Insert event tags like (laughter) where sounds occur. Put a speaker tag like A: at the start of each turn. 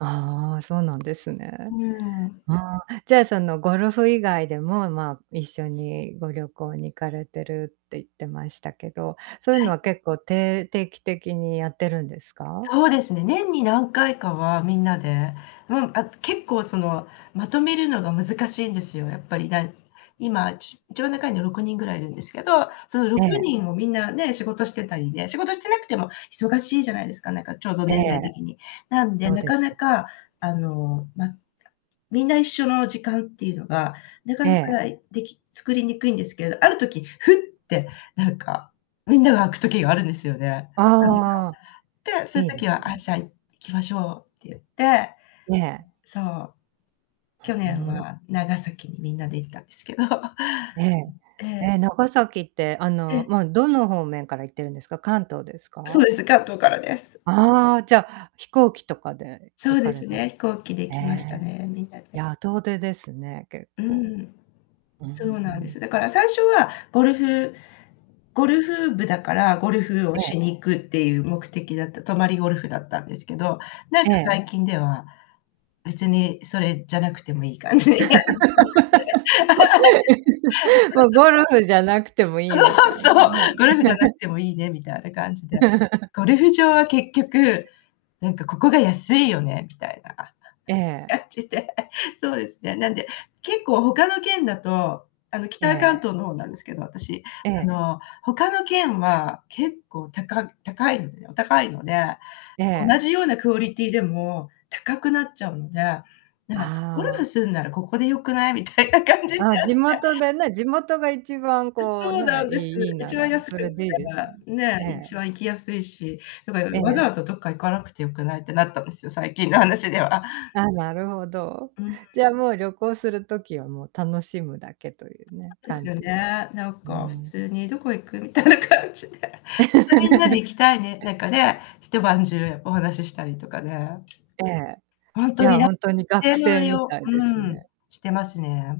A: ああ、そうなんですね。
B: うん。
A: ああ、じゃそのゴルフ以外でも、まあ一緒にご旅行に行かれてるって、言ってましたけど、そういう
B: は
A: の
B: い。
A: は結構てい定期的にやってるんですか？
B: そうですね、年に何回かは皆で、うん、あ、結構その、まとめるのが難しいんですよ、やっぱり。なん今ち一番仲いいのは6人ぐらいいるんですけど、そのろ
A: え
B: く
A: え。
B: にんを皆ね、仕事してたりね、仕事してなくても忙しいじゃないですか、なんかちょうど
A: え
B: 年代
A: え。
B: 的に。なんで、
A: そう
B: な
A: で
B: か
A: す
B: な
A: ね。
B: かあの、ま、あ、皆一緒の時間っていうのがなか
A: え
B: なか
A: え。
B: でき作りにくいんですけど、ある時ふってなんかみんなが空く時があるんですよね。
A: ああ。
B: (unintelligible) で、そういう
A: いいで
B: 時
A: す
B: は「あ、
A: ね。
B: じゃあ行きましょう」って言って。
A: ねえ。
B: そう。去
A: ふう
B: 年
A: ん。
B: は長崎にみんなで行ったんですけど。
A: ええ。
B: ええ。
A: え、長崎ってあ
B: え
A: の、
B: え。
A: ま、どの方面から行ってるんですか？関東です
B: そう
A: か？
B: です、関東からです。
A: ああ、じゃ飛行機とかで
B: そ
A: 行
B: う
A: か
B: で
A: れ
B: す
A: た、
B: ね、飛行機で行
A: え
B: きました
A: え。
B: ね、みんなで。
A: やあ遠出ですね、結
B: う
A: 構。
B: ん。
A: う
B: そうなんで
A: ん。
B: す。だから最初はゴルフゴルフ部だから、ゴルフを
A: ええ。
B: しに行くっていう目的だった、泊まりゴルフだったんですけど、なん
A: え
B: か
A: え。
B: 最近では、別にそれじゃなくてもいい感じに。(unintelligible) (laughs)
A: (laughs) もうゴルフじゃなくてもいい
B: そ
A: みた
B: う、
A: い
B: そう！
A: なね。
B: ゴルフじゃなく
A: (laughs)
B: てもいいねみたいな感じで。
A: (laughs)
B: ゴルフ場は結局、何かここが安いよねみたいな
A: ええ。
B: 感じで。そうですね。なんで結構他の県だと、あの
A: え
B: 北関
A: え。
B: 東の方なんですけど、私。
A: え
B: あ
A: え。
B: の、他の県は結構高高いのでお高いので、
A: え
B: 同
A: え。
B: じようなクオリティでも、高くなっちゃうので、ならゴル
A: あ
B: フ
A: あ。
B: するならここで良くない？みたいな感じに
A: あ、
B: なっ
A: 地
B: て。
A: 元でね、地元が一番こう
B: そうな
A: ね、
B: んです。
A: いいいいな
B: 一番
A: ら
B: 安く
A: それでいいですよね。
B: (unintelligible) ねえ、
A: ね
B: 一
A: え。
B: 番行きやすいし、だから
A: え
B: 「わざ
A: え。
B: わざどっか行かなくて良くない」ってなったんですよ、最近の話では。
A: あ、なるほど。
B: うん。
A: じゃあもう旅行する時は、もう楽しむだけというね、
B: (unintelligible) です
A: 感
B: よ
A: じで。
B: ね、なん
A: う
B: か普
A: ん。
B: 通に「どこ行く？」みたいな感じで。またみんなで行きたいね、
A: (laughs)
B: なんかね、一晩中お話ししたりとかね。
A: ええ、
B: ほん
A: い
B: とに
A: や
B: な、
A: ほんとに学生みた
B: (unintelligible)
A: い
B: う
A: です
B: ん。
A: ね。
B: してますね。